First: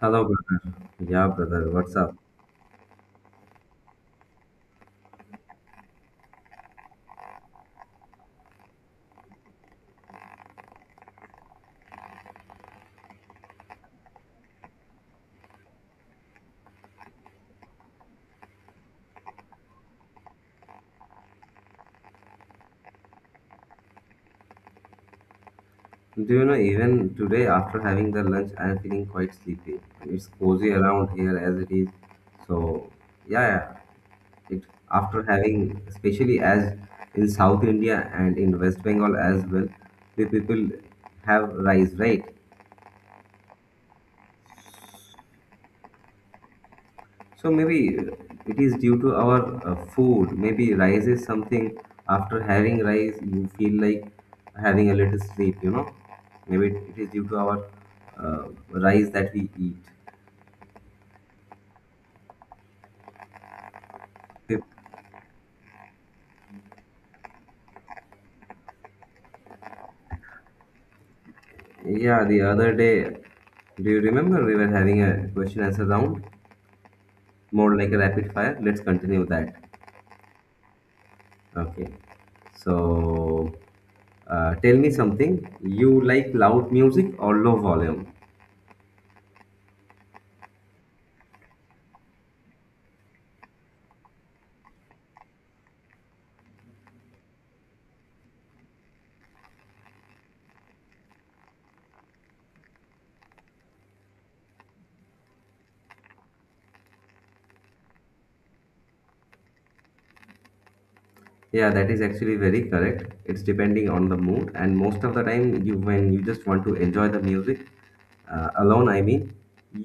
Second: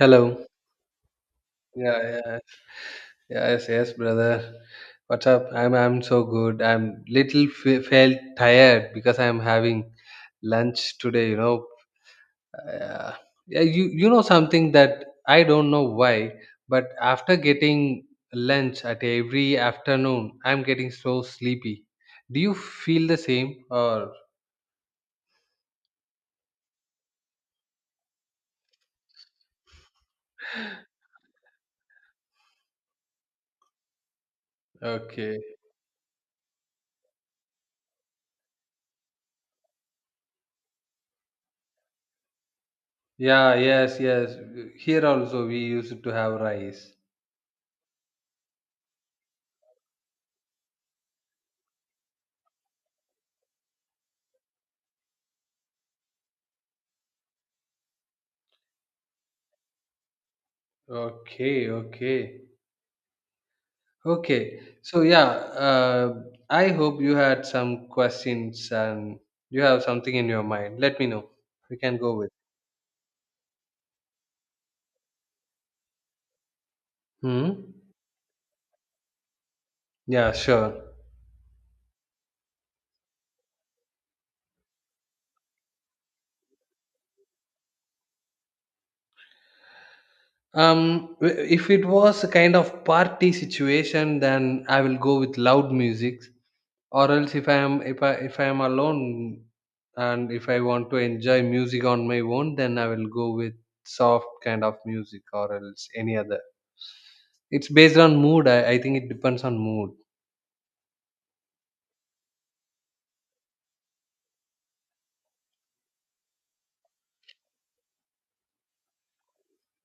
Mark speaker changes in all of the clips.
Speaker 1: Hello, brother. Yeah, brother, what's
Speaker 2: Yeah,
Speaker 1: up?
Speaker 2: yeah. Yes, yes, brother. What's up? I'm so good. I'm little felt tired because I'm having lunch today. Uh, yeah, you know something that I don't know why, but after getting lunch at every afternoon, I'm getting so sleepy. Do you feel the same or
Speaker 1: Do you know, even today after having the lunch, I am feeling quite sleepy. It's cozy around here as it is. So, yeah, yeah. It, after
Speaker 2: okay?
Speaker 1: having, especially as in South India and in West Bengal as well, the people have rice, right?
Speaker 2: Yeah, yes, yes. Here also we used to have rice.
Speaker 1: So maybe it is due to our food. Maybe rice is something after having rice, you feel like having a little sleep, you know. Maybe it is due to our uh, rice that we eat.
Speaker 2: Okay, okay. Okay,
Speaker 1: If-
Speaker 2: so yeah, uh, I hope you had some questions and you have something in your mind. Let me know. We can go
Speaker 1: Yeah,
Speaker 2: with.
Speaker 1: the other day, do you remember we were having a question answer round,
Speaker 2: Hmm.
Speaker 1: more like a rapid fire? Let's continue that.
Speaker 2: Yeah, sure.
Speaker 1: Okay. So tell me something. You like loud music or low volume?
Speaker 2: If it was a kind of party situation, then I will go with loud music. Or else, if I am alone and if I want to enjoy music on my own, then I will go with soft kind of music, or else any other. It's based on mood. I think it depends on mood.
Speaker 1: Yeah, that is actually very correct. It's depending on the mood, and most of the time, you when you just want to enjoy the music alone, I mean,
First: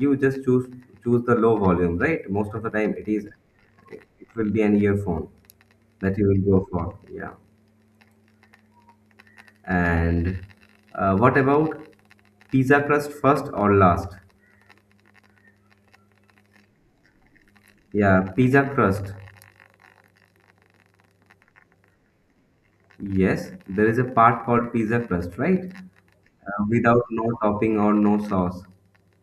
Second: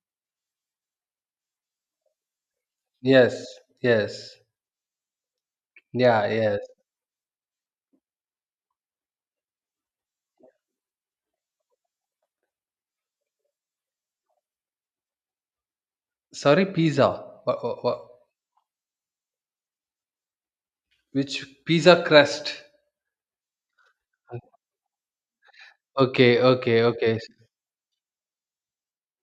Speaker 1: you just choose the low volume, right? Most of the time, it is
Speaker 2: Yes, yes,
Speaker 1: it will be an earphone that
Speaker 2: yeah,
Speaker 1: you will
Speaker 2: yes.
Speaker 1: go for. Yeah, and what about pizza crust first or last?
Speaker 2: Sorry, pizza. What, what?
Speaker 1: Yeah, pizza crust.
Speaker 2: Which pizza crust?
Speaker 1: Yes, there is a part called pizza crust, right?
Speaker 2: Okay, okay,
Speaker 1: Without
Speaker 2: okay.
Speaker 1: no topping or no sauce.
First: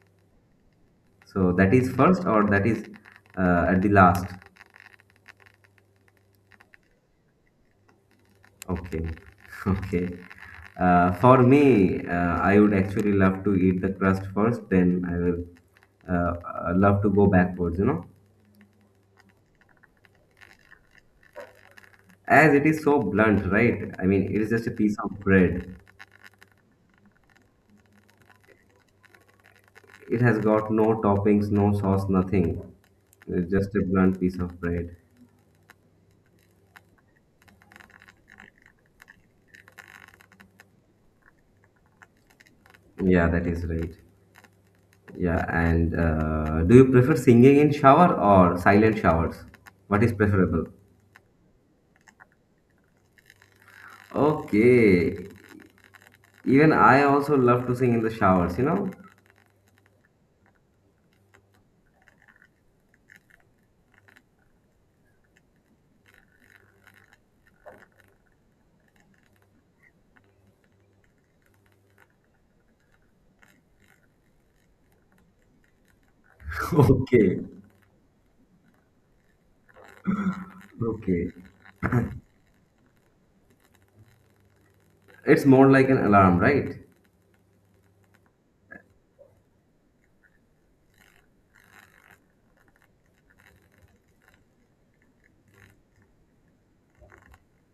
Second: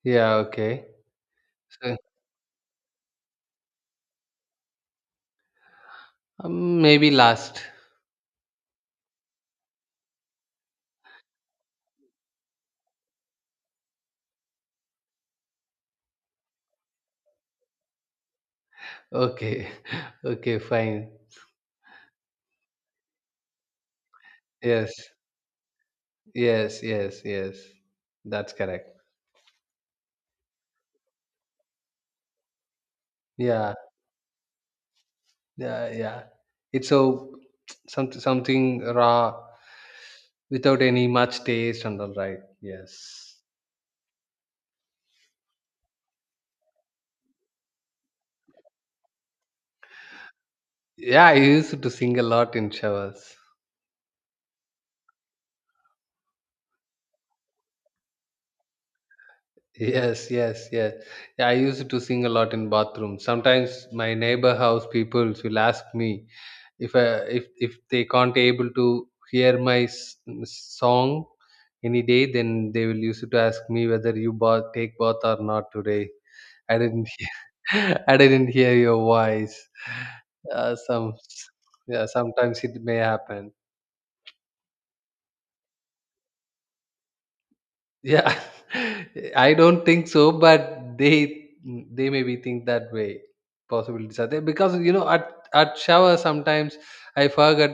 Speaker 2: Yeah, okay.
Speaker 1: So that is
Speaker 2: So,
Speaker 1: first or that is at the last?
Speaker 2: maybe last.
Speaker 1: Okay. Okay. For me, I would actually love to eat the crust first, then I will uh, love to go backwards, you know.
Speaker 2: Okay, okay, fine.
Speaker 1: As it is so blunt, right? I mean, it is just a piece
Speaker 2: Yes,
Speaker 1: of bread.
Speaker 2: yes, yes, yes. That's correct.
Speaker 1: It has got no toppings, no sauce, nothing. It's
Speaker 2: Yeah,
Speaker 1: just a blunt piece of bread.
Speaker 2: yeah, yeah. It's so something raw without any much taste and all right.
Speaker 1: Yeah,
Speaker 2: Yes.
Speaker 1: that is right. Yeah, and do you prefer singing in shower or silent showers? What is preferable?
Speaker 2: Yeah, I used to sing a lot in showers.
Speaker 1: Okay. Even I also love to sing in the showers, you know?
Speaker 2: Yes, yes, yes. Yeah, I used to sing a lot in bathroom. Sometimes my neighbor house people will ask me if I, if they can't able to hear my song any day, then they will used to ask me whether you bath, take bath or not today. I didn't
Speaker 1: Okay.
Speaker 2: hear, I didn't hear your voice. Some
Speaker 1: Okay.
Speaker 2: Yeah, sometimes it may happen.
Speaker 1: It's more like an alarm, right?
Speaker 2: Yeah, I don't think so, but they maybe think that way. Possibilities are there because at shower sometimes I forget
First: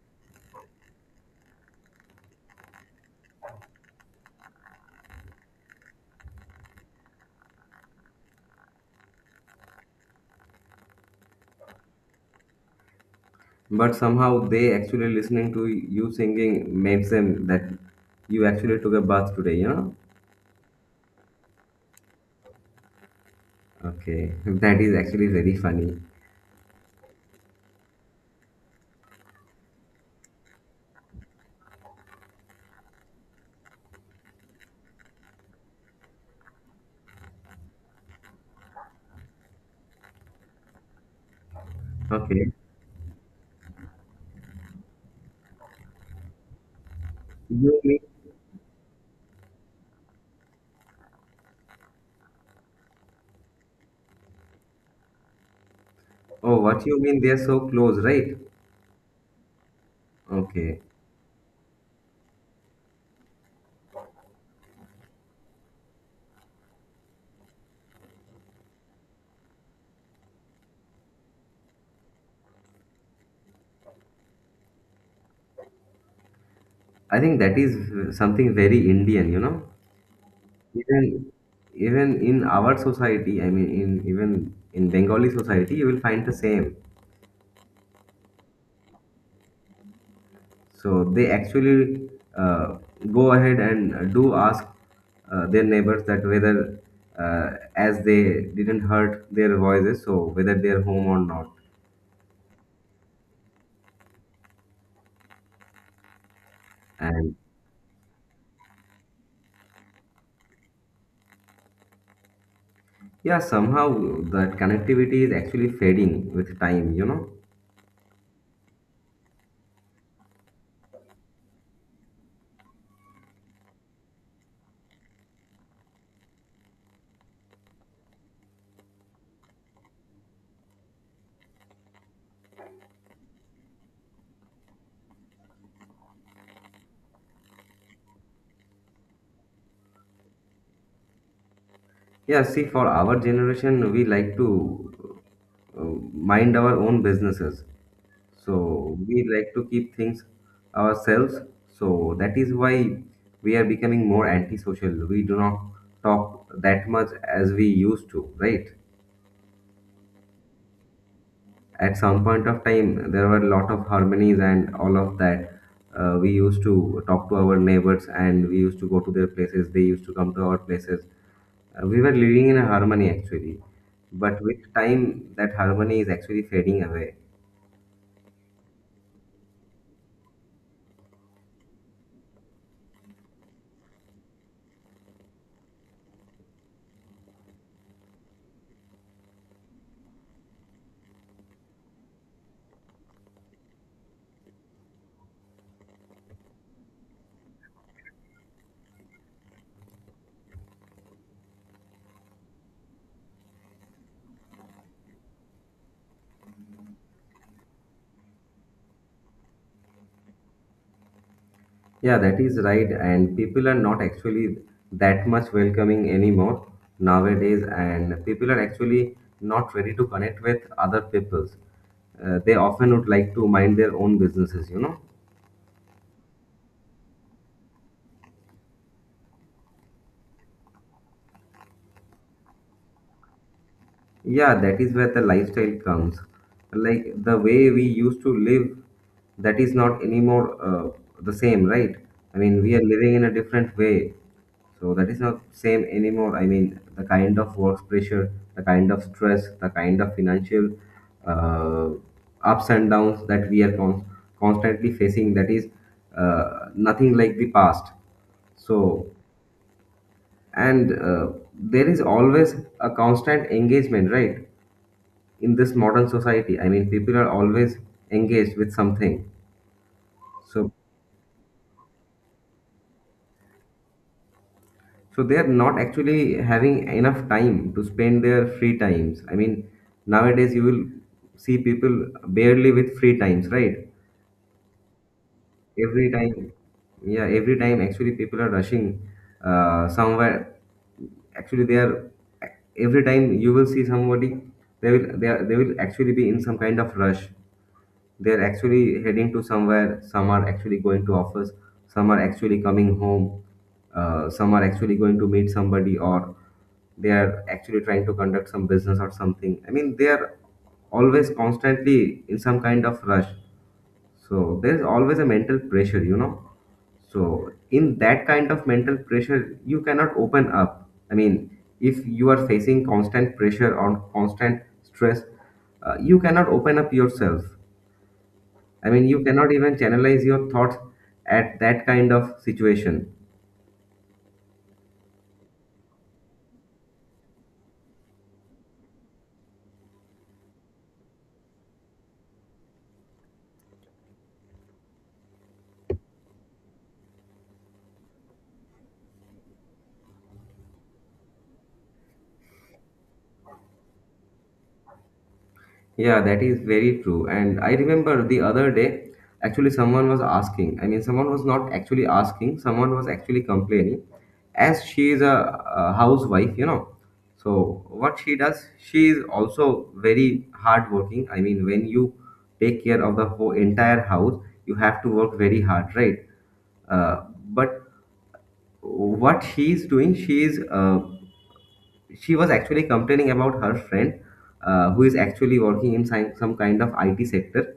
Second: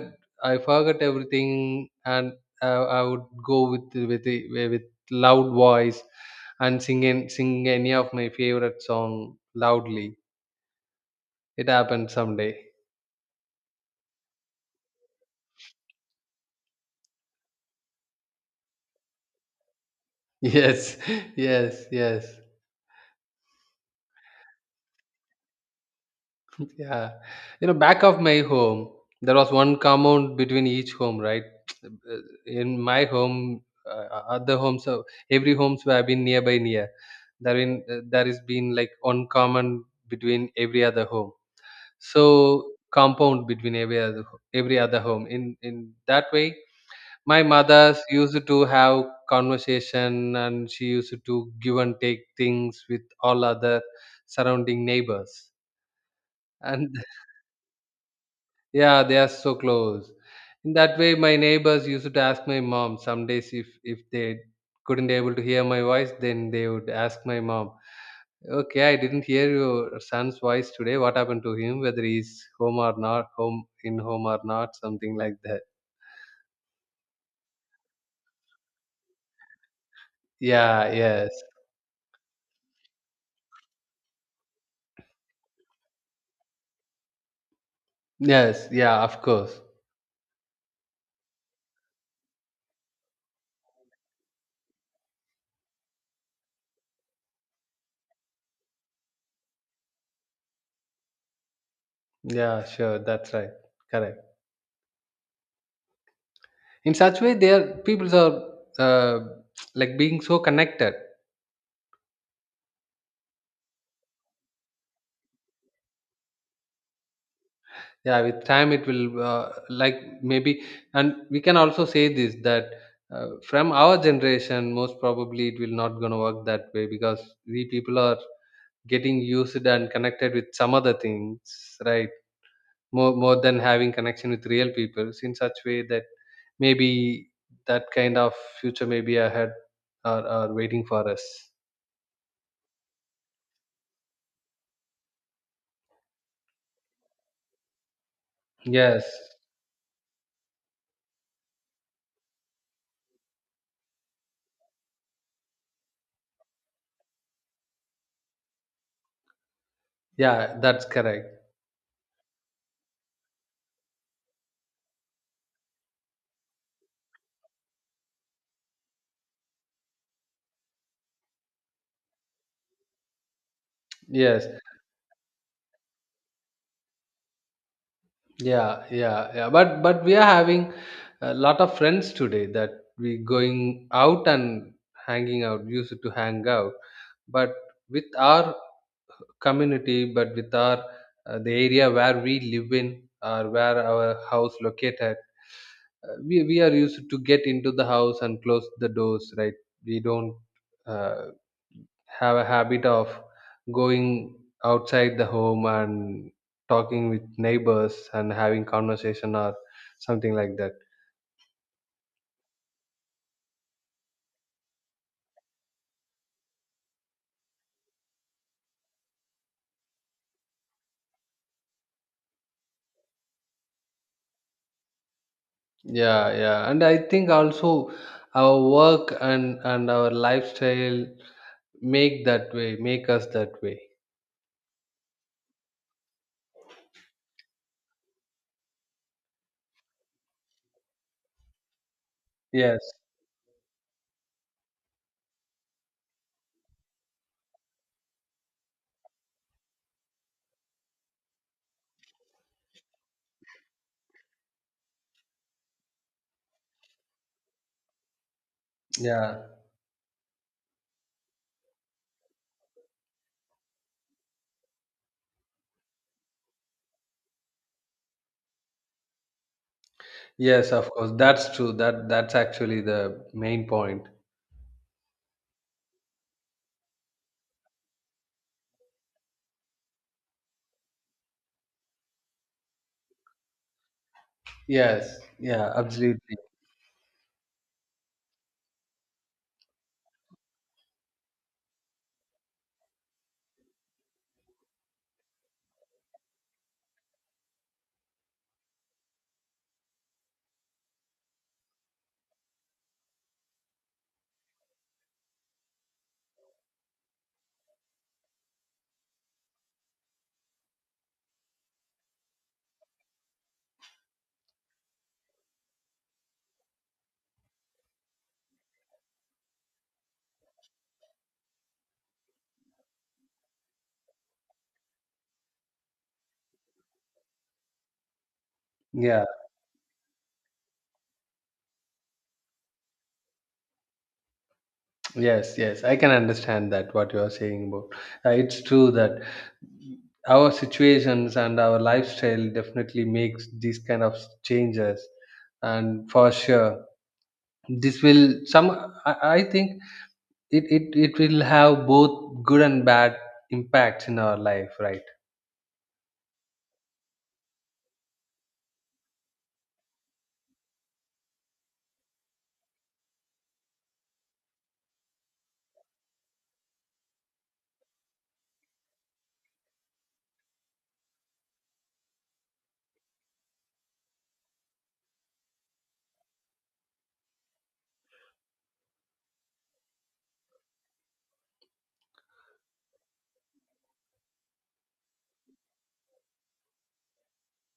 Speaker 2: I forget everything and I would go with loud voice and sing any of my favorite song loudly. It happened someday.
Speaker 1: But somehow they actually listening to you singing makes them that you actually took a bath today, you know?
Speaker 2: Yes, yes, yes.
Speaker 1: Okay. That is actually very funny.
Speaker 2: Yeah. You know, back of my home, there was one compound between each home, right? Uh, In my home, other homes, so every homes where I've been nearby near, there has been like one common between every other home.
Speaker 1: Okay.
Speaker 2: So compound between every other home. In that way, my
Speaker 1: You
Speaker 2: mothers
Speaker 1: mean,
Speaker 2: used to have conversation, and she used to give and take things with all other surrounding neighbors.
Speaker 1: oh, what
Speaker 2: And,
Speaker 1: you mean they're so close, right?
Speaker 2: yeah, they are so close. In
Speaker 1: Okay.
Speaker 2: that way, my neighbors used to ask my mom some days if they couldn't able to hear my voice, then they would ask my mom, "Okay, I didn't hear your son's voice today. What happened to him? Whether he's home or not, home in home or not, something like that."
Speaker 1: I think that is something very Indian, you know?
Speaker 2: Yeah, yes,
Speaker 1: Even even in our society, I mean, in even in Bengali society, you will find the same.
Speaker 2: yes, yeah, of course.
Speaker 1: So they actually uh, go ahead and do ask their neighbors that whether, as they didn't hurt their voices, so whether they are home or not.
Speaker 2: Yeah, sure, that's right, correct. In such way,
Speaker 1: And
Speaker 2: their peoples are, uh, like being so connected.
Speaker 1: yeah, somehow that connectivity is actually fading with time, you know.
Speaker 2: Yeah, with time it will, uh, like, maybe, and we can also say this that from our generation most probably it will not gonna work that way, because we people are getting used and connected with some other things, right, more than having connection with real people, in such way that maybe that kind of future maybe ahead are waiting for us.
Speaker 1: Yeah, see, for our generation, we like to uh, mind our own businesses. So
Speaker 2: Yes.
Speaker 1: we like to keep things ourselves. So that is why we are becoming more antisocial. We do not talk that much as we used to, right?
Speaker 2: Yeah, that's correct.
Speaker 1: At some point of time, there were a lot of harmonies and all of that. We used to talk to our neighbors and we used to go to their places. They used to come to our places. We were living in a harmony actually. But
Speaker 2: Yes.
Speaker 1: with time, that harmony is actually fading away.
Speaker 2: Yeah, yeah, yeah. But we are having a lot of friends today, that we going out and hanging out, used to hang out. But with our community, but with our, the area where we live in or where our house located, we are used to get into the house and close the doors, right? We don't, Uh, have a habit of going outside the home and talking with neighbors and having conversation or something like that.
Speaker 1: Yeah, that is right. And people are not actually that much welcoming anymore nowadays. And people are actually not ready to connect with other peoples. They often would like to mind their own businesses, you know.
Speaker 2: Yeah, yeah, and I think also our work and our lifestyle, make us that way.
Speaker 1: Yeah, that is where the lifestyle comes. Like the way we used to live, that is not anymore the same, right? I mean, we
Speaker 2: Yes.
Speaker 1: are living in a different way. So that is not same anymore. I mean, the kind of work pressure, the kind of stress, the kind of financial uh, ups and downs that we are constantly facing, that is nothing like the past. So,
Speaker 2: Yeah,
Speaker 1: and there is always a constant engagement, right? In this modern society, I mean, people are always engaged with something. So
Speaker 2: yes, of course, that's true. That that's actually the main point.
Speaker 1: so they are not actually having enough time to spend their free times. I mean, nowadays you will see people barely with free times, right?
Speaker 2: Yes, yeah,
Speaker 1: every
Speaker 2: absolutely,
Speaker 1: time yeah every time actually people are rushing somewhere. Actually they are, every time you will see somebody, they will actually be in some kind of rush. They're actually heading to somewhere, some are actually going to office, some are actually coming home, some are actually going to meet somebody, or they are actually trying to conduct some business or something. I mean, they are always constantly in some kind of rush. So there's always a mental pressure, you know. So, in that kind of mental pressure, you cannot open up. I mean, if you are facing constant pressure or constant stress, you cannot open up yourself. I mean,
Speaker 2: yeah.
Speaker 1: you cannot even channelize your thoughts at that kind of situation.
Speaker 2: Yes, yes, I can understand that what you are saying about. It's true that our situations and our lifestyle definitely makes these kind of changes, and for sure, this will some. I think it will have both good and bad impacts in our life, right?
Speaker 1: Yeah, that is very true. And I remember the other day, actually, someone was asking. I mean, someone was not actually asking, someone was actually complaining. As she is a housewife, you know. So, what she does, she is also very hardworking. I mean, when you take care of the whole entire house, you have to work very hard, right? Uh, but what she is doing, she was actually complaining about her friend who is actually working in some kind of IT sector,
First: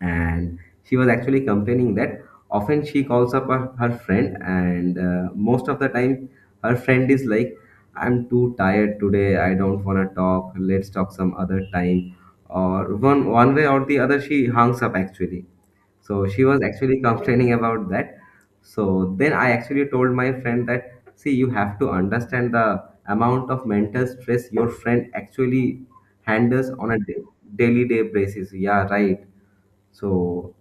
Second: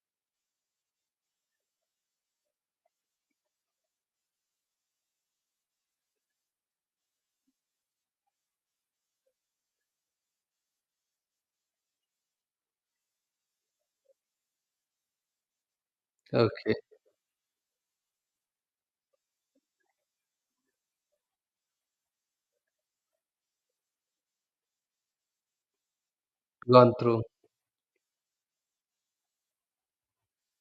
Speaker 1: and she was actually complaining that often she calls up her friend and most of the time her friend is like, I'm too tired today, I don't want to talk, let's talk some other time, or one way or the other she hangs up actually. So she was
Speaker 2: Okay,
Speaker 1: actually complaining about that. So then I actually told my friend that, see, you have to understand the amount of mental stress your friend actually handles
Speaker 2: gone
Speaker 1: on a
Speaker 2: through.
Speaker 1: daily day basis, yeah, right? So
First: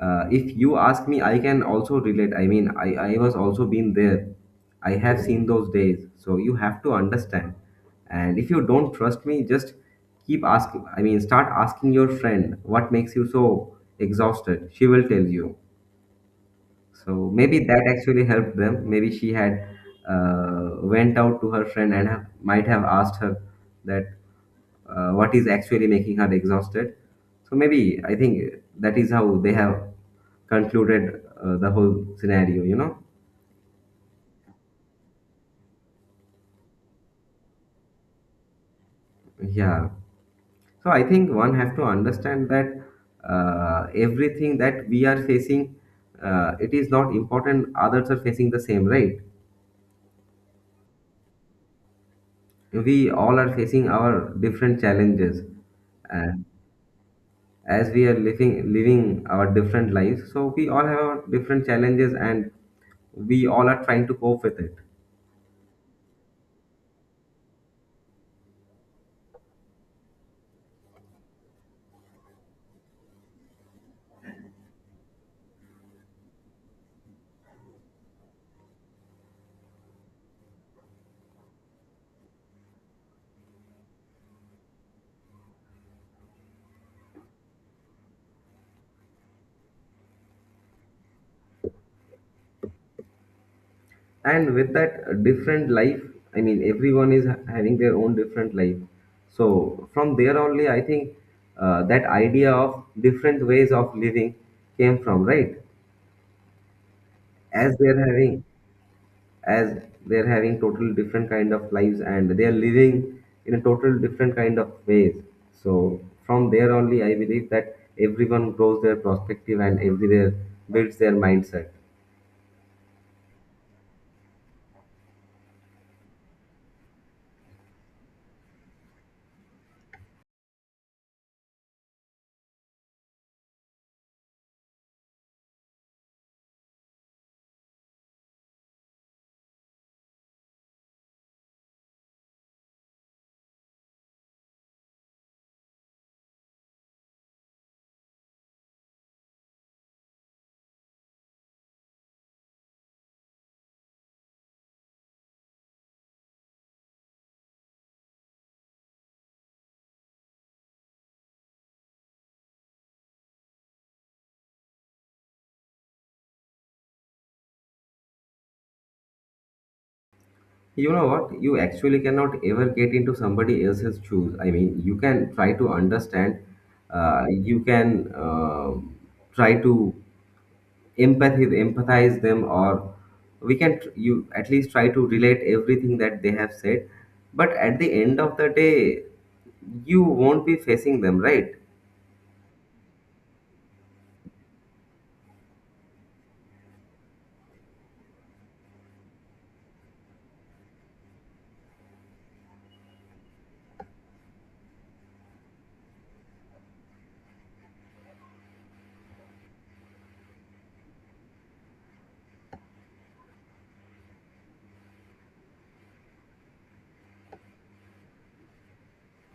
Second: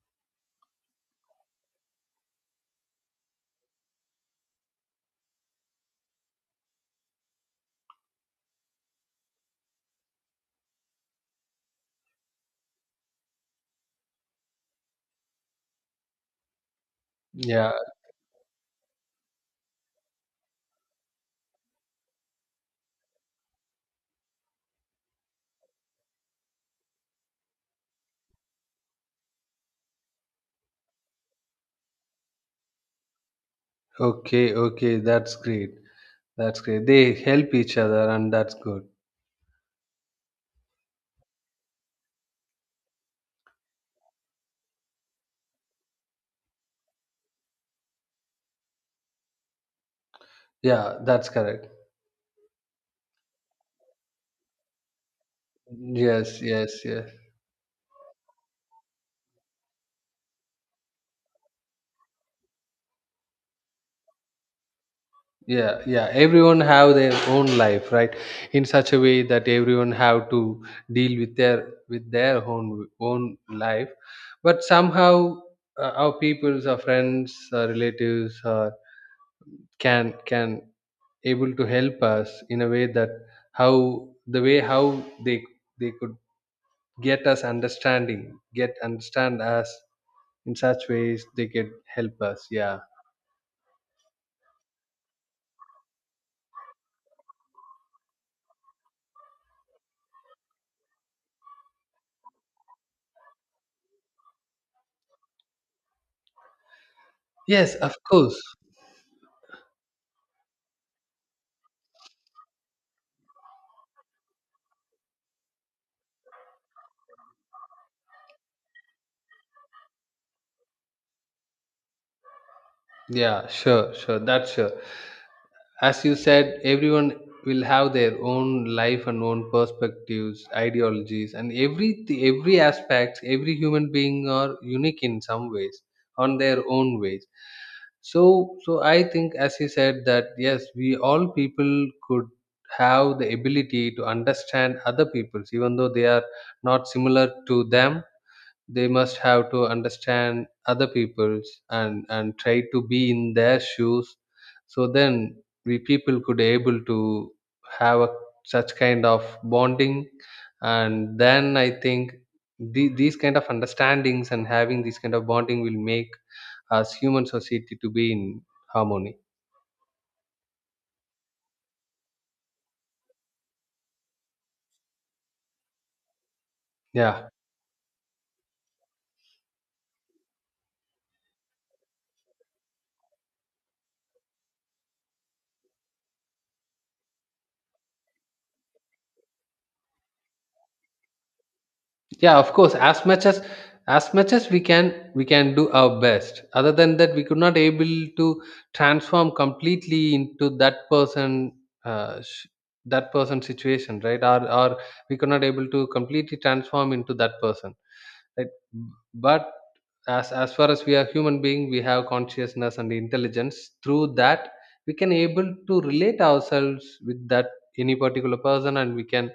Speaker 1: if you ask me, I can also relate. I mean, I was also been there. I have seen those days. So you have to understand. And if you don't trust me, just keep asking. I mean, start asking your friend what makes you so exhausted. She will tell you. So maybe
Speaker 2: Yeah.
Speaker 1: that actually helped them. Maybe she had went out to her friend and have, might have asked her that what is actually making her exhausted. So maybe I think that is how they have concluded the whole scenario, you know.
Speaker 2: Okay. Okay. That's great. That's great. They help each other, and that's good.
Speaker 1: Yeah. So I think one have to understand that everything that we are facing, it is not important. Others are facing the same, right?
Speaker 2: Yeah, that's correct.
Speaker 1: We all are facing our different challenges. Uh,
Speaker 2: Yes. Yes. Yes.
Speaker 1: as we are living our different lives, so we all have our different challenges and we all are trying to cope with it.
Speaker 2: Yeah, yeah, everyone have their own life, right? In such a way that everyone have to deal with their, own life. But somehow, our peoples, our friends, our relatives, can able to help us in a way that how the way how they they could get understand us. In such ways they could help us. Yeah.
Speaker 1: And with that different life, I mean, everyone is having their own different life, so from there only I think that idea of different ways of living came from, right?
Speaker 2: Yes,
Speaker 1: As
Speaker 2: of
Speaker 1: they're
Speaker 2: course.
Speaker 1: having, as they're having total different kind of lives, and they are living in a total different kind of ways. So from there only I believe that everyone grows their perspective and everywhere builds their mindset.
Speaker 2: Yeah, sure, sure, that's sure. As you said, everyone will have their own life and own perspectives, ideologies, and every aspect, every human being are unique in some ways, on their own ways. So, so I think, as you said, that yes, we all people could have the ability to understand other peoples, even though they are not similar to them, they must have to understand other people's and try to be in their shoes. So then we people could able to have such kind of bonding, and then I think, these kind of understandings and having these kind of bonding will make us human society to be in harmony.
Speaker 1: You know what, you actually cannot ever get into somebody else's shoes. I mean, you can try to understand,
Speaker 2: Yeah,
Speaker 1: you can try to empathy empathize them, or we can you at least try to relate everything that they have said. But at the end of the day, you won't be facing them, right?
Speaker 2: yeah, of course. As much as we can, do our best. Other than that, we could not able to transform completely into that person, uh, sh- that person situation, right? Or we could not able to completely transform into that person, right? But as far as we are human being, we have consciousness and intelligence. Through that we can able to relate ourselves with that, any particular person, and we can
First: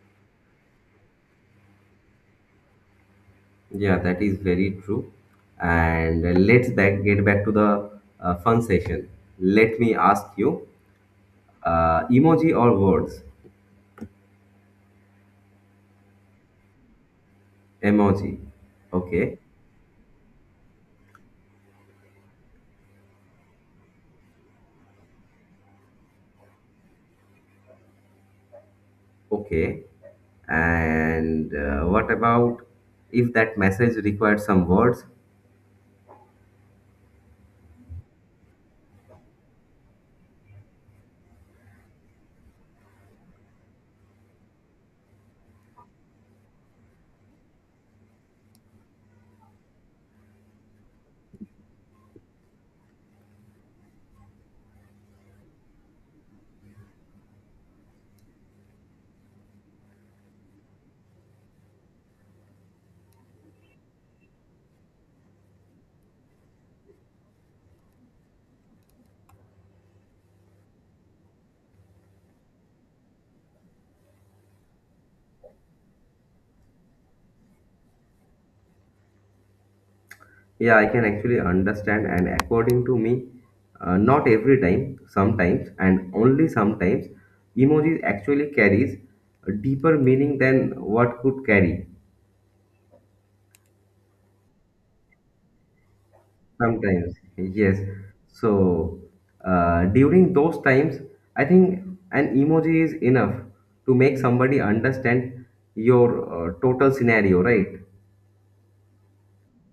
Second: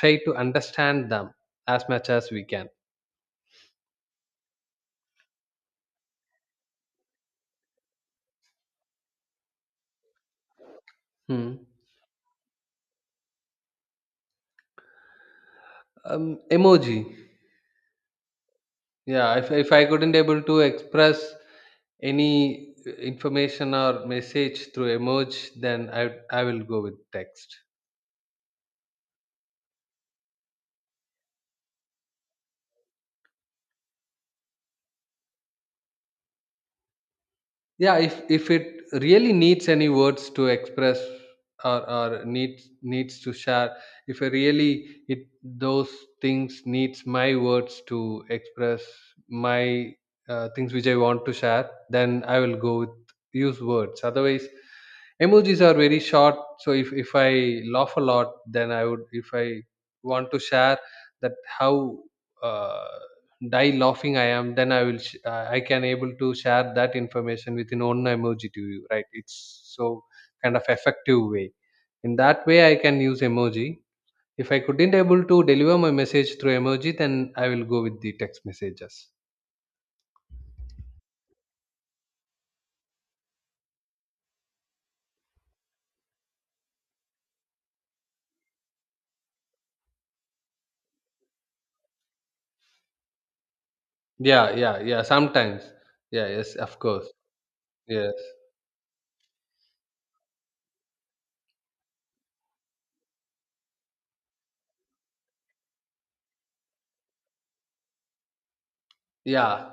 Speaker 2: try to understand them as much as we can.
Speaker 1: Yeah, that is very true. And let's back get back to the fun session. Let me ask you,
Speaker 2: Hmm.
Speaker 1: emoji or words?
Speaker 2: Emoji.
Speaker 1: Emoji. Okay.
Speaker 2: Yeah, if I couldn't able to express any information or message through emoji, then I will go with text.
Speaker 1: Okay, and what about if that message required some words?
Speaker 2: Yeah, if it really needs any words to express or needs to share, if I really it those things needs my words to express my, things which I want to share, then I will go with use words. Otherwise, emojis are very short. So if I laugh a lot, then I would, if I want to share that, how uh, die laughing I am, then I will I can able to share that information within one emoji to you, right? It's so kind of effective way. In that way I can use emoji. If I couldn't able to deliver my message through emoji, then I will go with the text messages.
Speaker 1: Yeah, I can actually understand, and according to me, not every time, sometimes, and only sometimes, emojis actually carries a deeper meaning than what could carry.
Speaker 2: Yeah, yeah, yeah, sometimes. Yeah, yes, of course.
Speaker 1: Sometimes, yes.
Speaker 2: Yes.
Speaker 1: So during those times, I think an emoji is enough to make somebody understand your total scenario, right?
Speaker 2: Yeah,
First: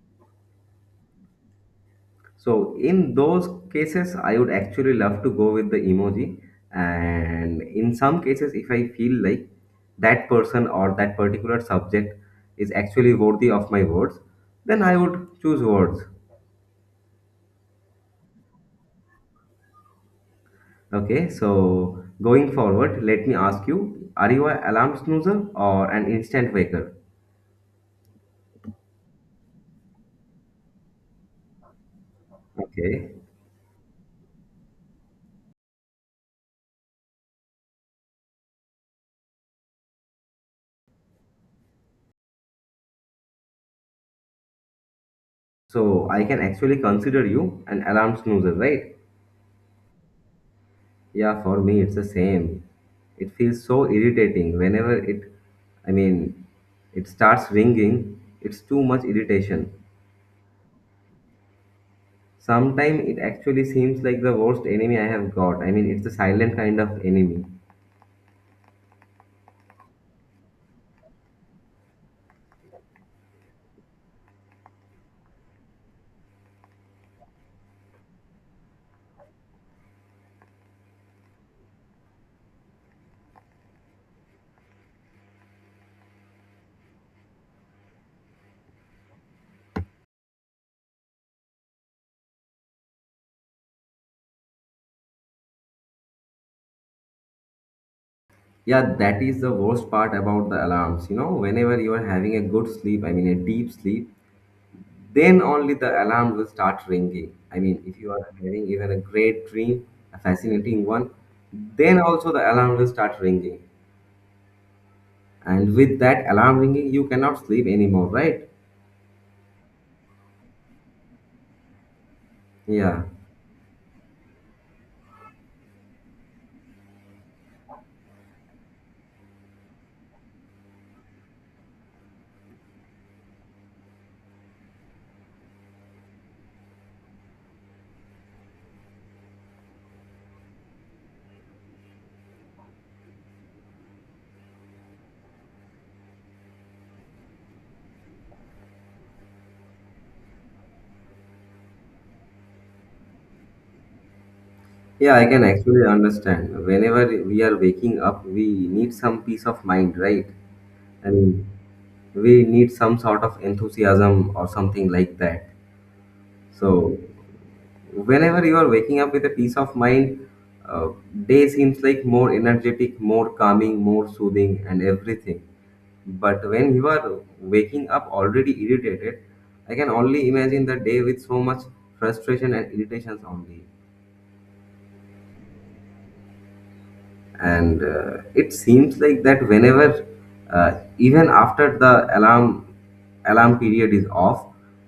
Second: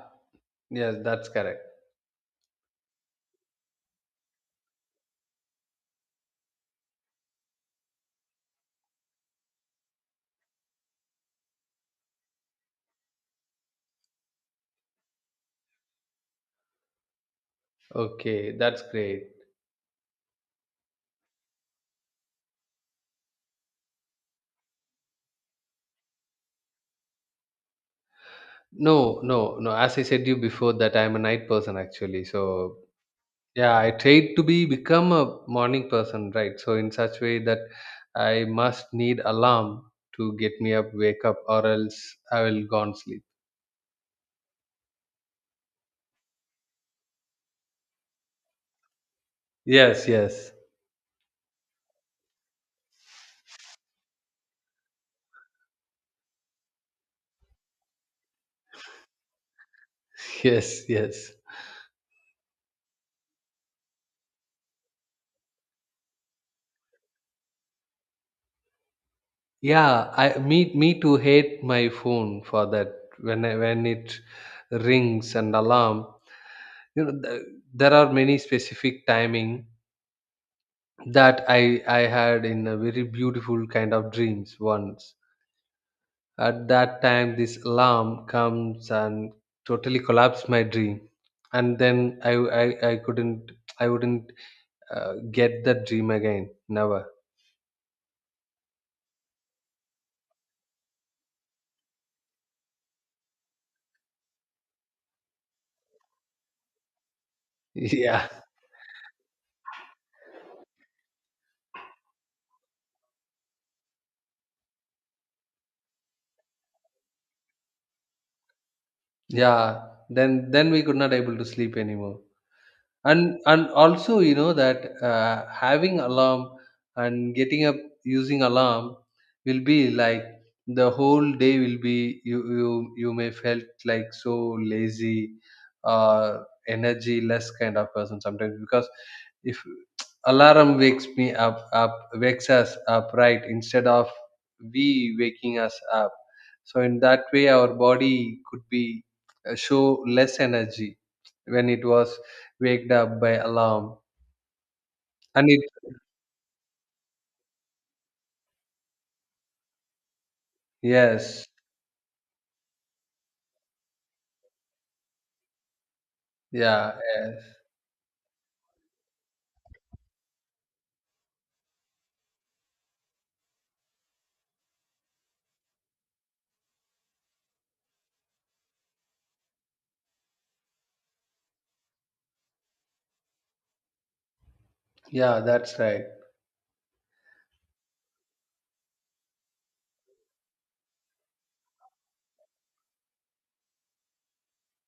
Speaker 2: yes, that's correct.
Speaker 1: So in those cases, I would actually love to go with the emoji. And in some cases, if I feel like that person or that particular subject is actually worthy of my words, then I would choose words.
Speaker 2: Okay, that's great.
Speaker 1: Okay, so going forward, let me ask you, are you an alarm snoozer or an instant waker?
Speaker 2: No, no, no, as I said you before that I'm a night person actually, so.
Speaker 1: Okay,
Speaker 2: Yeah, I tried to be become a morning person, right? So in such way that I must need alarm to get me up, wake up, or else I will gone sleep.
Speaker 1: so I can actually consider you an alarm snoozer, right?
Speaker 2: Yes, yes,
Speaker 1: Yeah, for me, it's the same. It feels so irritating whenever I mean, it starts ringing. It's too much irritation.
Speaker 2: yes, yes.
Speaker 1: Sometimes it actually seems like the worst enemy I have got. I mean, it's the silent kind of enemy.
Speaker 2: Yeah, I me to hate my phone for that when when it rings and alarm. You know, there are many specific timing that I had in a very beautiful kind of dreams once. At that time, this alarm comes and totally collapsed my dream. And then I wouldn't get that dream again. Never.
Speaker 1: Yeah, that is the worst part about the alarms. You know, whenever you are having a good sleep, I mean, a deep sleep, then only the alarm will start ringing. I mean, if you
Speaker 2: Yeah.
Speaker 1: are having even a great dream, a fascinating one, then also the alarm will start ringing. And with that alarm ringing, you cannot sleep anymore, right?
Speaker 2: Yeah. Then we could not able to sleep anymore.
Speaker 1: Yeah.
Speaker 2: And also you know that, having alarm and getting up using alarm will be like, the whole day will be, you may felt like so lazy, uh energy less kind of person, sometimes, because if alarm wakes us up, right, instead of we waking us up. So in that way our body could be, show less energy when it was waked up by alarm.
Speaker 1: Yeah, I can
Speaker 2: And it.
Speaker 1: actually understand. Whenever we are waking up, we need some peace of mind, right? I
Speaker 2: Yes.
Speaker 1: mean, we need some sort of enthusiasm or something like that.
Speaker 2: Yeah,
Speaker 1: So,
Speaker 2: yes.
Speaker 1: whenever you are waking up with a peace of mind, uh, day seems like more energetic, more calming, more soothing, and everything. But when you are waking up already irritated, I can only imagine the day with so much frustration and irritations only.
Speaker 2: Yeah, that's right.
Speaker 1: And it seems like that whenever even after the alarm period is off,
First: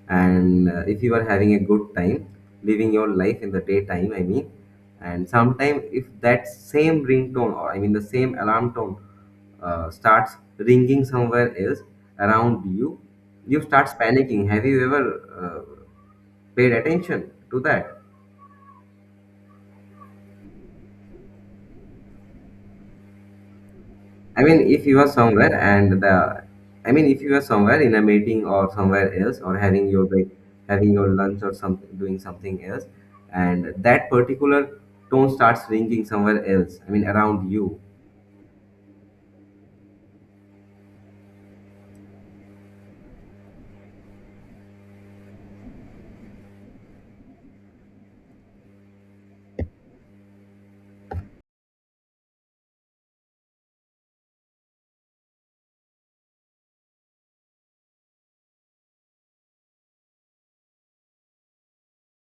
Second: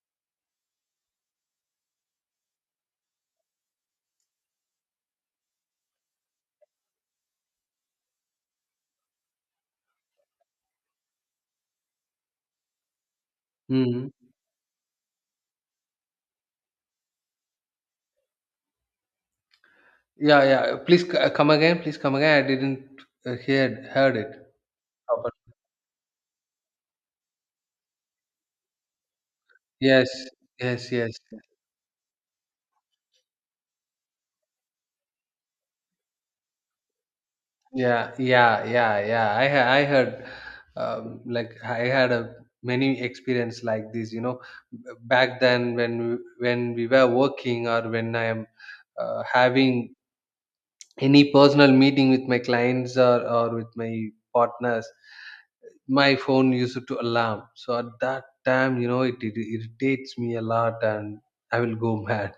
Speaker 1: and if you are having a good time living your life in the daytime, I mean, and sometime if that same ringtone, or I mean the same alarm tone, starts ringing somewhere else around you, you start
Speaker 2: Mm.
Speaker 1: panicking. Have you ever uh, paid attention to that?
Speaker 2: Yeah, yeah, please come again, please come again, I didn't uh, hear heard it
Speaker 1: I mean, if you are
Speaker 2: properly.
Speaker 1: somewhere and I mean, if you are somewhere in a meeting or somewhere else, or having your
Speaker 2: yes
Speaker 1: break,
Speaker 2: yes
Speaker 1: having your
Speaker 2: yes
Speaker 1: lunch or something, doing something else, and that particular tone starts ringing somewhere else. I mean, around you.
Speaker 2: yeah yeah yeah yeah I heard. Like I had a many experience like this. B- Back then when when we were working or when I am having any personal meeting with my clients or with my partners, my phone used to alarm. So at that time, you know, it irritates me a lot and I will go mad.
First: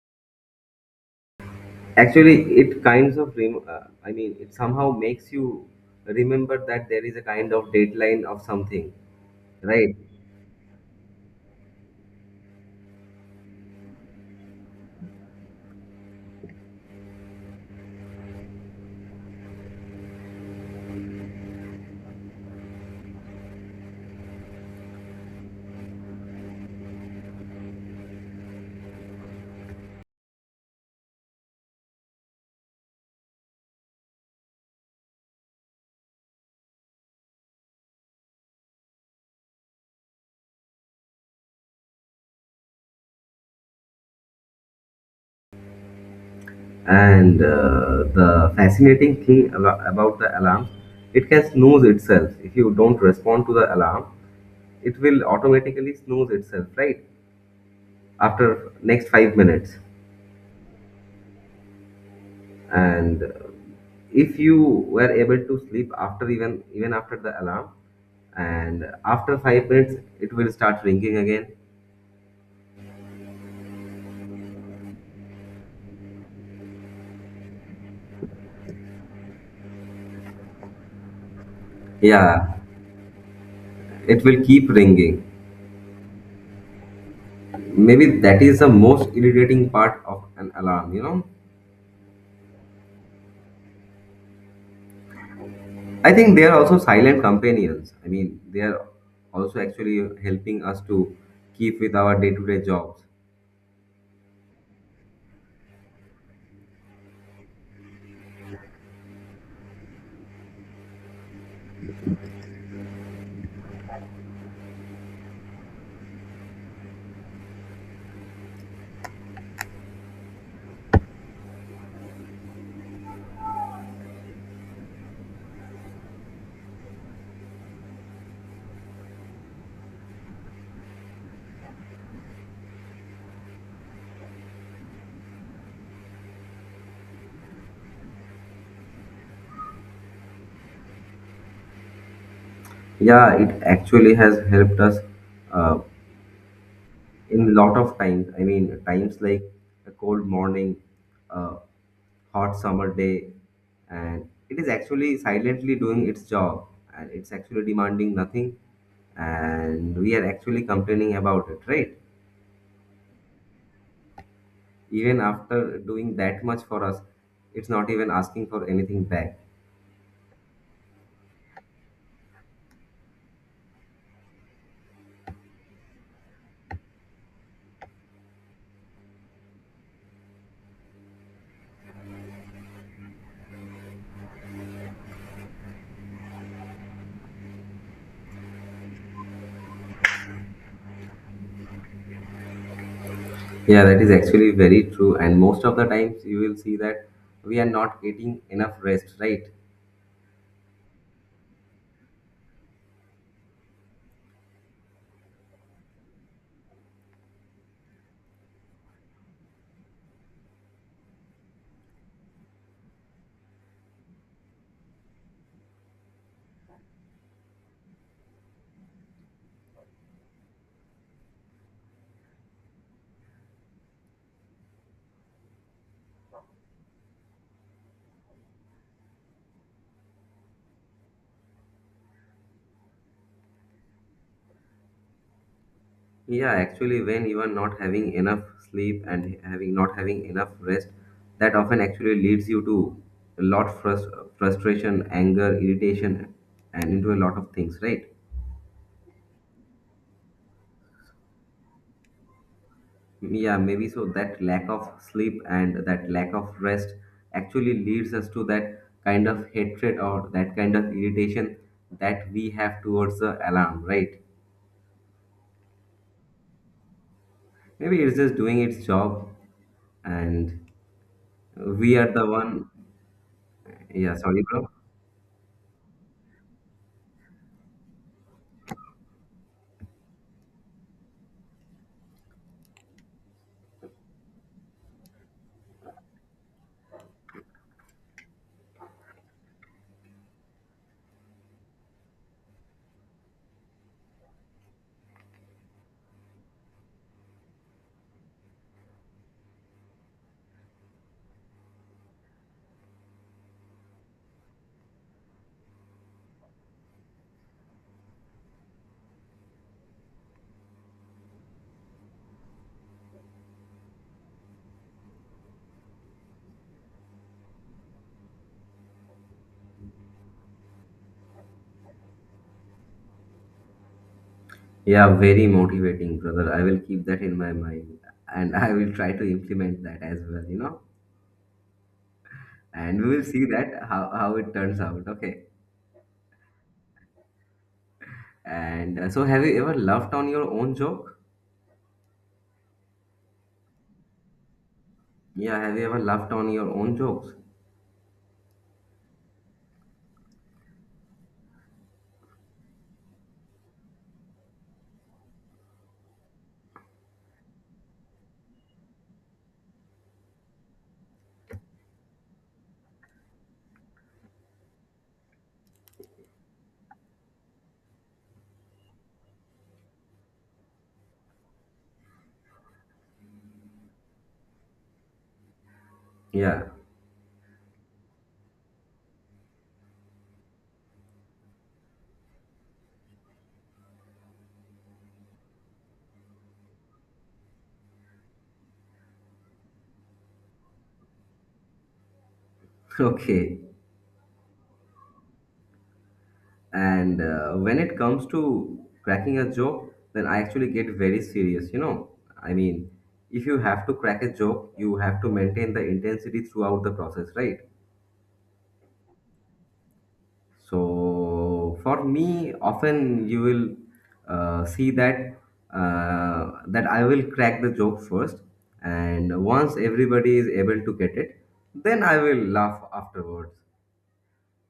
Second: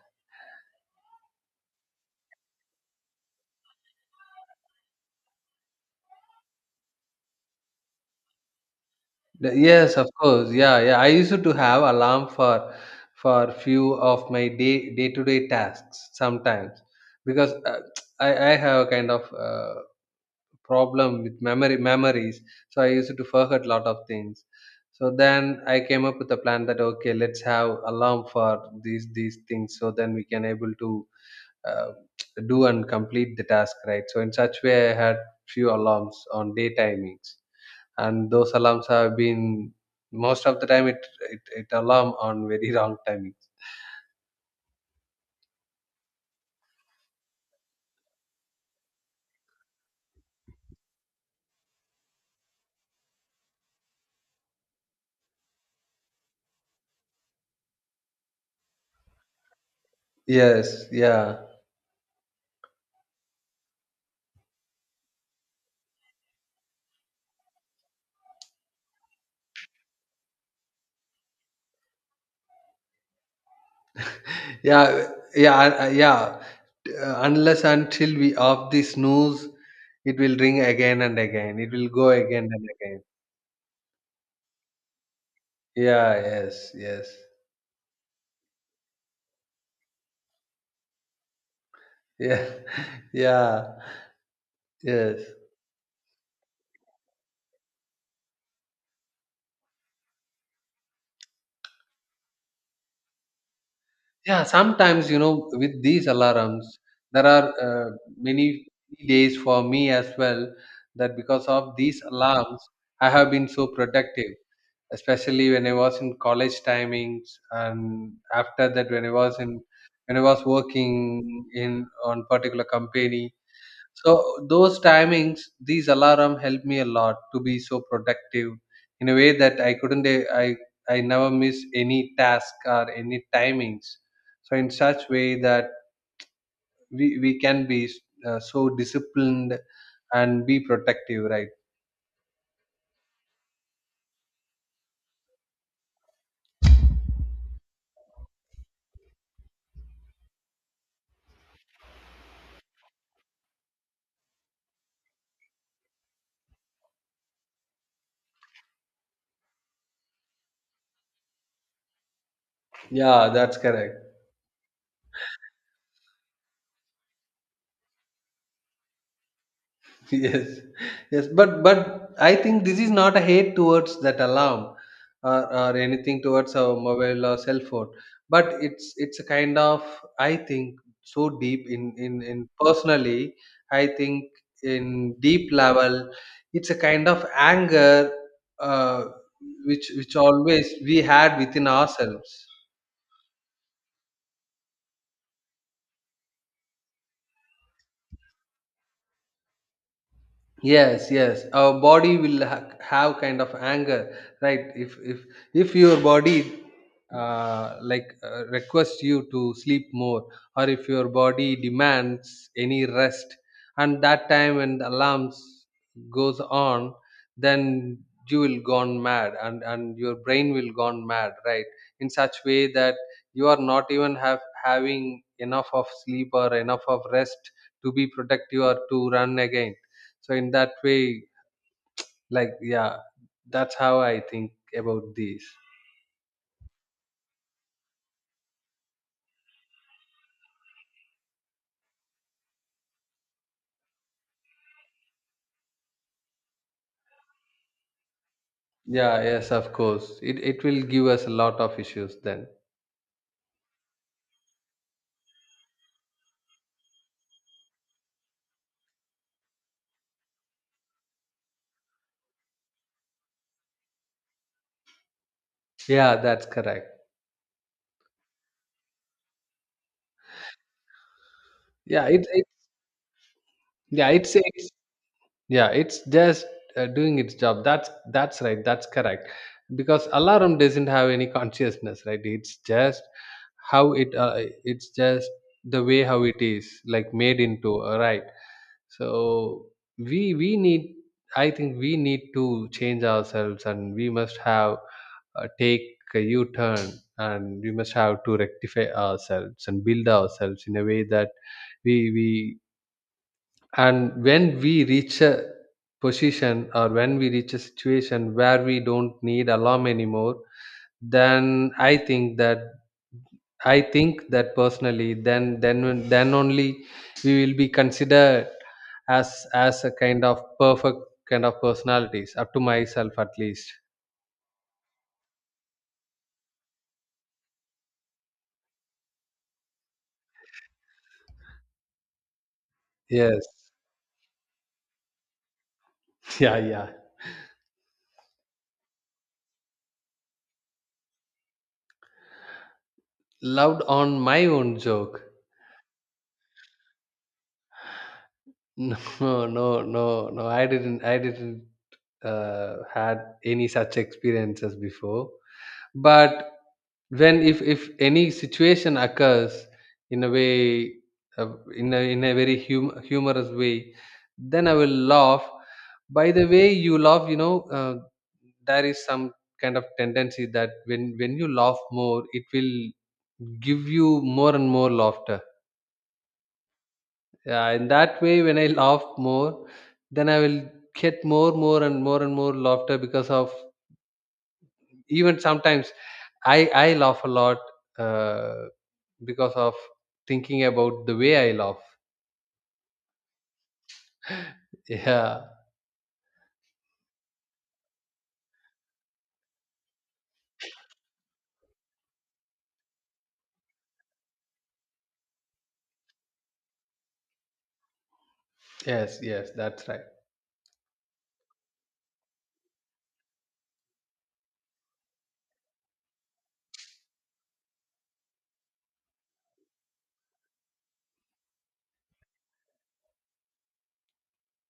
Speaker 1: Actually, it kinds of, I mean, it somehow makes you remember that there is a kind of deadline of something, right?
Speaker 2: Yes, of course. Yeah, yeah, I used to have alarm for few of my day day to day tasks sometimes, because I have a kind of problem with memory memories, so I used to forget a lot of things. So then I came up with a plan that, okay, let's have alarm for these things, so then we can able to uh, do and complete the task, right? So in such way I had few alarms on day timings, and those alarms have been most of the time it alarm on very wrong timings.
Speaker 1: And the fascinating thing about the alarm, it can snooze itself. If you don't respond to the alarm, it will automatically snooze itself, right, after next 5 minutes.
Speaker 2: Yes, yeah,
Speaker 1: And if you were able to sleep after even after the alarm, and after 5 minutes it will start ringing again.
Speaker 2: yeah, yeah, yeah. Unless until we off the snooze, it will ring again and again, it will go again
Speaker 1: Yeah,
Speaker 2: and again.
Speaker 1: it will keep ringing.
Speaker 2: Yeah, yes, yes,
Speaker 1: Maybe that is the most irritating part of an alarm, you know.
Speaker 2: yeah. Yeah, yes.
Speaker 1: I think they are also silent companions. I mean, they are also actually helping us to keep with our day-to-day jobs.
Speaker 2: Yeah, sometimes, you know, with these alarms, there are many days for me as well that because of these alarms, I have been so productive, especially when I was in college timings and after that when I was in when I was working in on particular company. So those timings, these alarm helped me a lot to be so productive in a way that I couldn't. I never miss any task or any timings. So in such way that we can be so disciplined and be productive, right?
Speaker 1: Yeah, it actually has helped us uh, in lot of times. I mean, times like a cold morning, a hot summer day, and it is actually silently doing its job, and it's actually demanding nothing, and we are actually complaining about it, right?
Speaker 2: Yeah, that's correct.
Speaker 1: Even after doing that much for us, it's not even asking for anything back.
Speaker 2: Yes, yes, but I think this is not a hate towards that alarm, or anything towards our mobile or cell phone, but it's a kind of, I think so deep in personally, I think in deep level it's a kind of anger, uh, which always we had within ourselves.
Speaker 1: Yeah, that is actually very true. And most of the times you will see that we are not getting enough rest, right?
Speaker 2: Yes, yes, our body will have kind of anger, right? If if your body like requests you to sleep more, or if your body demands any rest, and that time when the alarms goes on, then you will gone mad and your brain will gone mad, right? In such way that you are not even have having enough of sleep or enough of rest to be productive or to run again. So in that way, like, yeah, that's how I think about this.
Speaker 1: Yeah, actually, when you are not having enough sleep and having not having enough rest, that often actually leads you to a lot frustration, anger, irritation, and into a lot of things, right?
Speaker 2: Yeah, yes, of course it will give us a lot of issues then.
Speaker 1: Yeah, maybe so that lack of sleep and that lack of rest actually leads us to that kind of hatred or that kind of irritation that we have towards the alarm, right?
Speaker 2: Yeah, that's correct.
Speaker 1: Maybe it's just doing its job, and we
Speaker 2: Yeah,
Speaker 1: are the
Speaker 2: it,
Speaker 1: one.
Speaker 2: yeah
Speaker 1: Yeah,
Speaker 2: it's,
Speaker 1: sorry,
Speaker 2: it's
Speaker 1: bro.
Speaker 2: yeah it's just doing its job. That's right, that's correct, because alarm doesn't have any consciousness, right? It's just how it it's just the way how it is like made into, right? So we need, I think we need to change ourselves, and we must have take a U-turn, and we must have to rectify ourselves and build ourselves in a way that we and when we reach a position or when we reach a situation where we don't need alarm anymore, then I think that I think that personally, then then only we will be considered as a kind of perfect kind of personalities. Up to myself, at least.
Speaker 1: Yeah, very motivating, brother. I will keep that in my mind and I will try to implement that as well, you know. And we will
Speaker 2: Yes.
Speaker 1: see that how it turns out. Okay.
Speaker 2: Yeah. Yeah.
Speaker 1: And so, have you ever laughed on your own joke?
Speaker 2: Loved on my own joke.
Speaker 1: Yeah, have you ever laughed on your own jokes?
Speaker 2: No, no, no, no. I didn't. I didn't had any such experiences before. But when if any situation occurs in a way, uh, in a very humorous way, then I will laugh. By the way you laugh, you know, there is some kind of tendency that when you laugh more, it will give you more and more laughter.
Speaker 1: Yeah.
Speaker 2: Yeah, in that way, when I laugh more, then I will get more and more and more laughter, because of even sometimes I laugh a lot, uh, because of thinking about the way I laugh.
Speaker 1: Okay.
Speaker 2: Yeah.
Speaker 1: And when it comes to cracking a joke, then I actually get very serious, you know. I mean, if you have to crack a joke, you have to maintain the intensity throughout the process, right?
Speaker 2: Yes. Yes. That's right.
Speaker 1: So for me, often you will see that that I will crack the joke first, and once everybody is able to get it, then I will laugh afterwards.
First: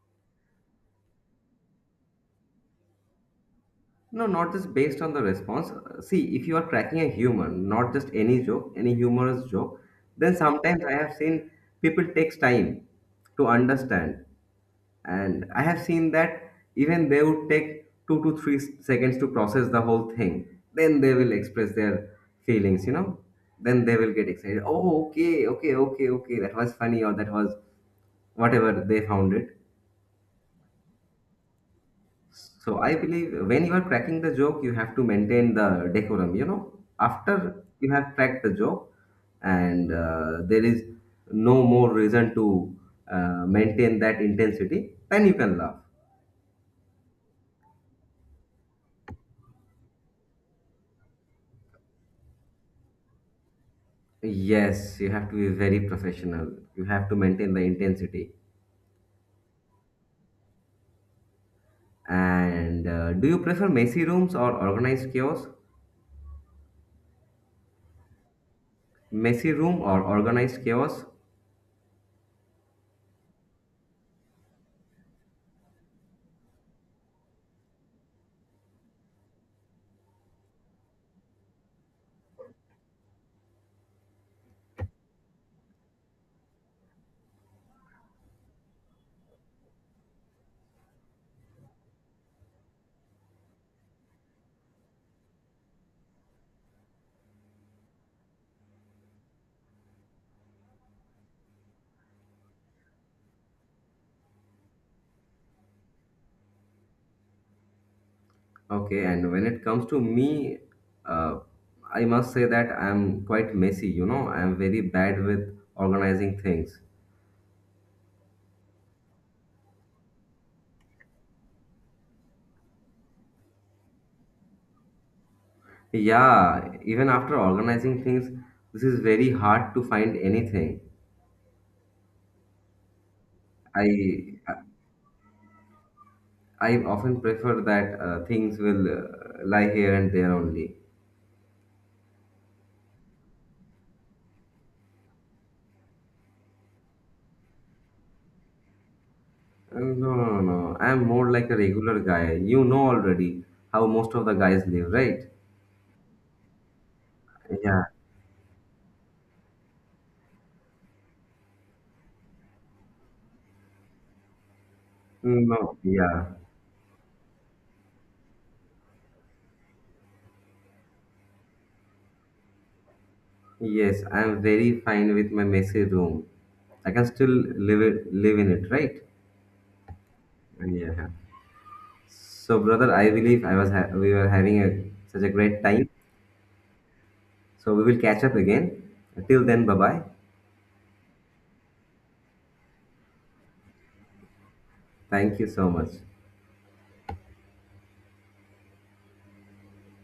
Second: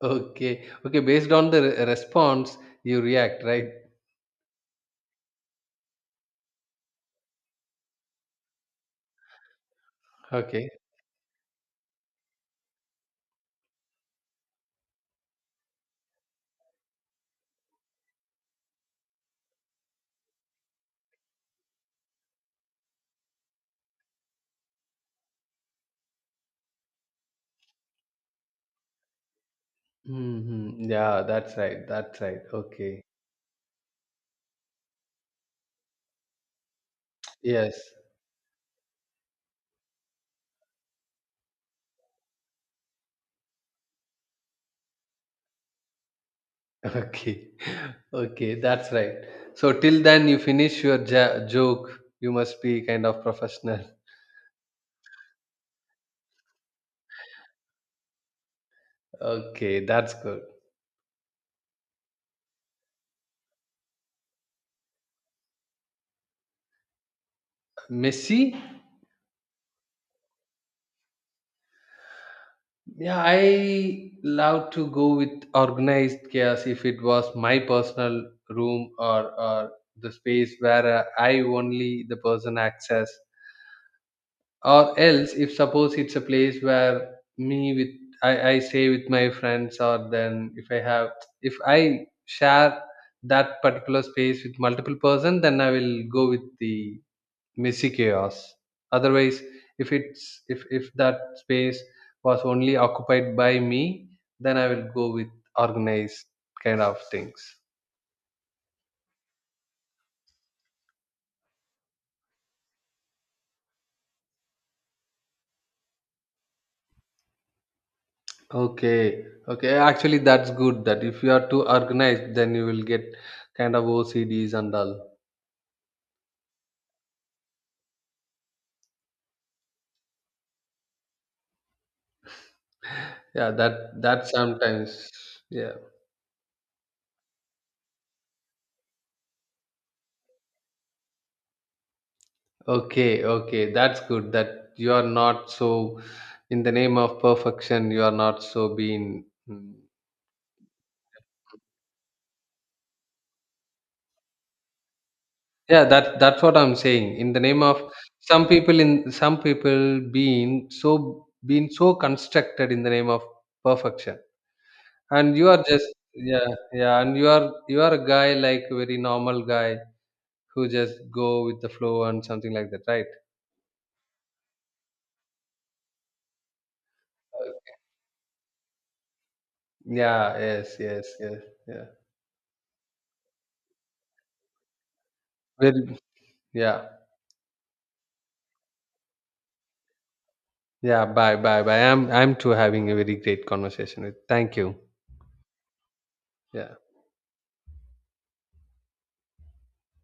Speaker 2: Okay. Okay. Based on the response, you react, right?
Speaker 1: No, not just based on the response. See, if you are cracking a humor, not just any joke, any humorous joke, then
Speaker 2: Okay.
Speaker 1: sometimes I have seen people takes time to understand. And I have seen that even they would take 2 to 3 seconds to process the whole thing, then they will express their feelings, you know. Then they will get excited. Oh, okay, okay, okay, okay, that was funny, or that was whatever they found it.
Speaker 2: Hmm. Yeah. That's right. That's right.
Speaker 1: So I
Speaker 2: Okay.
Speaker 1: believe when you are cracking the joke, you have to maintain the decorum, you know, after
Speaker 2: Yes.
Speaker 1: you have cracked the joke. And there is no more reason to maintain that intensity, then you can laugh.
Speaker 2: Okay. Okay. That's right. So till then, you finish your joke. You must be kind of professional.
Speaker 1: Yes, you have to be very professional. You have to maintain the intensity.
Speaker 2: Okay. That's good.
Speaker 1: And do you prefer messy rooms or organized chaos?
Speaker 2: Messy.
Speaker 1: Messy room or organized chaos?
Speaker 2: Yeah, I love to go with organized chaos if it was my personal room, or the space where I only the person access. Or else, if suppose it's a place where me with I stay with my friends, or then if I have if I share that particular space with multiple person, then I will go with the messy chaos. Otherwise, if it's if that space was only occupied by me, then I will go with organized kind of things.
Speaker 1: Okay, and when it comes to me, uh, I must say that I'm quite messy, you know. I'm very bad with organizing things.
Speaker 2: Okay, okay, actually that's good that if you are too organized then you will get kind of OCDs and all.
Speaker 1: Yeah, even after organizing things, this is very hard to find anything.
Speaker 2: Yeah, that
Speaker 1: I
Speaker 2: sometimes, yeah.
Speaker 1: I often prefer that things will lie here and there only.
Speaker 2: Okay, okay, that's good that you are not so in the name of perfection, you are not so being, mm,
Speaker 1: No, no. I'm more like a regular guy. You know already how most of the guys live, right?
Speaker 2: yeah, that that's what I'm saying. In the name of
Speaker 1: Yeah.
Speaker 2: some people, in some people being so constructed in the name of perfection. And you are
Speaker 1: No,
Speaker 2: just,
Speaker 1: yeah.
Speaker 2: yeah, yeah, and you are a guy like a very normal guy who just go with the flow and something like that, right?
Speaker 1: Yes, I'm very fine with my messy room. I can still live it, live in it, right?
Speaker 2: Yeah, yes,
Speaker 1: Yeah.
Speaker 2: yes, yes, yeah.
Speaker 1: So, brother, I believe we were having a, such a great time.
Speaker 2: Very, yeah.
Speaker 1: So we will catch up again. Till then, bye bye.
Speaker 2: Yeah, bye, bye, bye. I'm too having a very great conversation with. Thank you.
Speaker 1: Thank you so much.
Speaker 2: Yeah.